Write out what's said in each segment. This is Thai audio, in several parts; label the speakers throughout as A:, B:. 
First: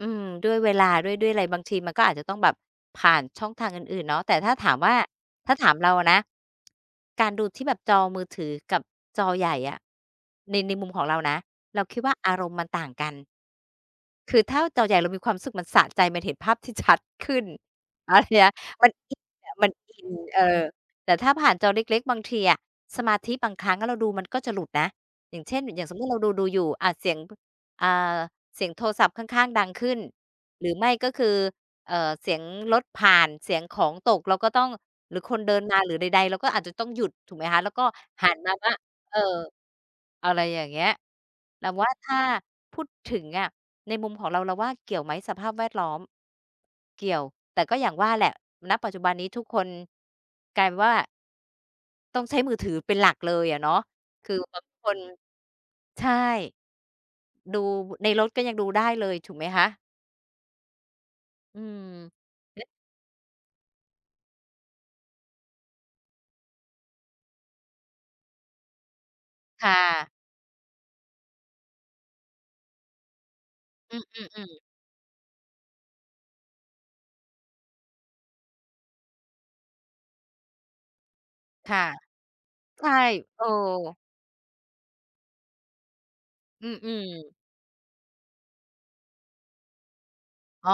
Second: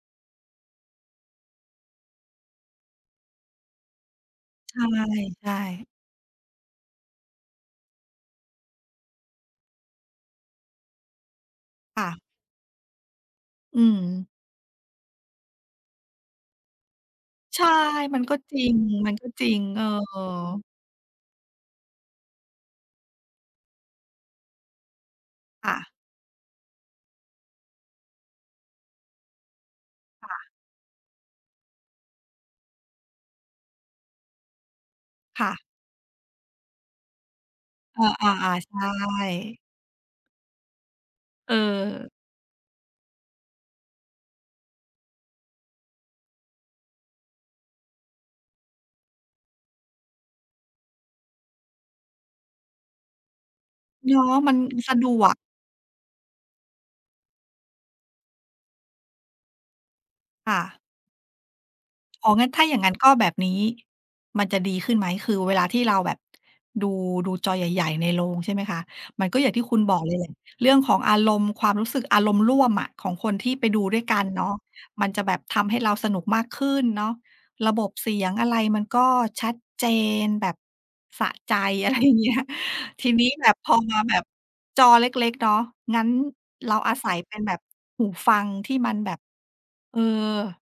A: อืม ด้วยเวลาด้วย ด้วยอะไรบางทีมันก็อาจจะต้องแบบผ่านช่องทางอื่น ๆ เนาะ แต่ถ้าถามว่า
B: ใช
A: ถ้
B: ่
A: าถาม
B: ๆ
A: เราอะนะ การดูที่แบบจอมือถือกับจอใหญ่อะ ใน ในมุมของเรานะ เราค
B: ค
A: ิด
B: ่
A: ว่
B: ะ
A: าอารมณ์มันต่างกัน
B: อืม
A: คือถ้าจอใหญ่เรามีความรู้สึกมันสะใจ มันเห็นภาพที่ชัดขึ้น
B: ใช่
A: แล
B: ม
A: ้
B: ั
A: ว
B: น
A: ที
B: ก็
A: เนี้ย
B: จร
A: มันอินอ
B: ิ
A: ะ
B: ง
A: มัน
B: ๆ เออ
A: อิน เออ แต่ถ้าผ่านจอเล็ก ๆ บางทีอะ สมาธิบางครั้งเราดูมันก็จะหลุดนะ อย่างเช่น
B: ค่
A: อย่
B: ะ
A: างสมมุติเราดู ๆ อยู่ อา เสียง พ เอ่อ เสียงโทรศัพท์ข้าง ๆ ดังขึ้น
B: ค่ะ
A: หรือไม่ก็คือ เอ่อ เสียงรถผ่าน เสียงของตก เราก็ต้อง หรือคน
B: ค่
A: เดิ
B: ะ
A: นมา หรือใด ๆ เรา ก็อาจจะต้องหยุด ถูกไหมคะ แล้วก็
B: อา
A: หันมา
B: ๆ ๆ
A: ว่
B: ใช
A: า
B: ่
A: เอ่อ อะไรอย่างเงี้ย
B: เอ
A: เราว่าถ
B: อ
A: ้าพูดถึงอะในมุมของเรา เราว่าเกี่ยวไหมสภาพแวดล้อม เกี่ยว แต่ก็อย่างว่าแหละ ณ ปัจจุบันนี้ ทุกคนกลายเป็นว่า ต้องใช้มือถือเป็นหลักเลยอะเนาะ
B: เนา
A: ค
B: ะ
A: ือ
B: มัน
A: บางค
B: สะ
A: น
B: ดวก
A: ใช่ ดู ในรถก็ยังดูได้เลย ถูกไหมคะ?
B: ค่ะ
A: อื
B: อ๋อ งั้น
A: ม
B: ถ้าอย่างงั้น ก็แบบนี้มันจะดีขึ้นไหม คือเวลาที่เราแบบ ดู ดูจอใหญ่ ๆ ในโรง ใช่ไหมคะ มันก็อย่างที
A: ค
B: ่
A: ่
B: คุณบอก
A: ะ
B: เลยแหละ เรื่องของอารมณ์ ความรู้สึก อารมณ์ร่วมอะของคนที่ไปดูด
A: อื
B: ้วยกันเนาะ
A: อ ๆ ๆ
B: มันจะแบบทำให้เราสนุกมากขึ้นเนาะ ระบบเสียงอะไรมันก็ชัดเจนแบบสะใจ
A: ค่ะ
B: อะไรอย่างเงี้ย
A: ใช่
B: ทีนี้
A: เอ
B: แบบพอม
A: อ
B: าแบบจอเล็ก ๆ เนาะ งั้น
A: อื
B: เราอา
A: อ
B: ศัยเป
A: ๆ
B: ็นแบบ หูฟังที่มันแบบ เอ่อ
A: อ๋อ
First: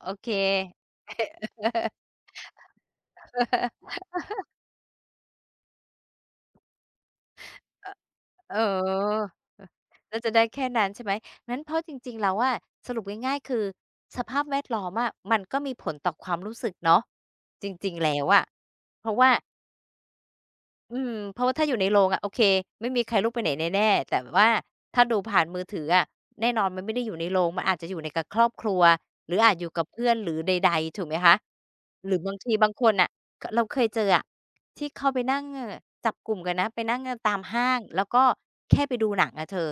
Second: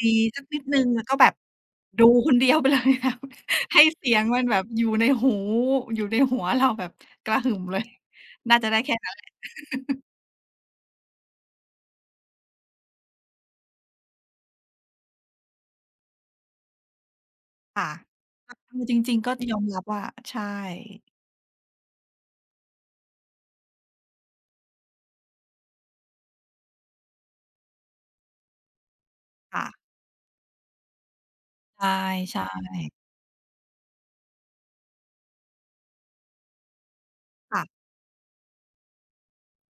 B: ด
A: โ
B: ี
A: อเค
B: ๆ สักนิดหนึ่ง แล้วก็แบบดูคนเดียว ไปเลยค่ะ ให้เสียงมันแบบอยู่ในหู อยู่ในหัวเราแบบกระหึ่มเลย
A: อ
B: น
A: เ
B: ่า
A: ออ
B: จะได้แค่นั้นแหละ
A: อ แล้วจะได้แค่นั้น ใช่ไหม งั้นเพราะจริง ๆ แล้วอะ สรุปง่าย ๆ คือสภาพแวดล้อมอะมันก็มีผลต่อความรู้สึกเนาะจ
B: ค่ะ
A: ริง ๆ แล้วอะ
B: ก็คือจ
A: เพรา
B: ริ
A: ะ
B: ง
A: ว
B: ๆ
A: ่
B: ก
A: า
B: ็ จะยอมรับว่า ใช่
A: อืม เพราะว่าถ้าอยู่ในโรงอะ โอเค ไม่มีใครลุกไปไหนแน่ ๆ แต่ว่าถ้าดูผ่านมือถืออะ แน่นอนมันไม่ได้อยู่ในโรง มันอาจจะอยู่ใน กับครอบครัว หรืออา
B: ค
A: จ
B: ่
A: อยู่
B: ะ
A: กับเพื่อน หรือใด ๆ ถูกไหมคะ หรือบ
B: ใ
A: า
B: ช
A: ง
B: ่
A: ทีบางค
B: ๆ
A: นอะ ก เราเคยเจออะ ที่เข้าไปนั่งจับกลุ่มกันนะ ไปนั่งกันตาม
B: ค
A: ห
B: ่ะ
A: ้างแล้วก็ แค่ไปดูหนังอะเธอ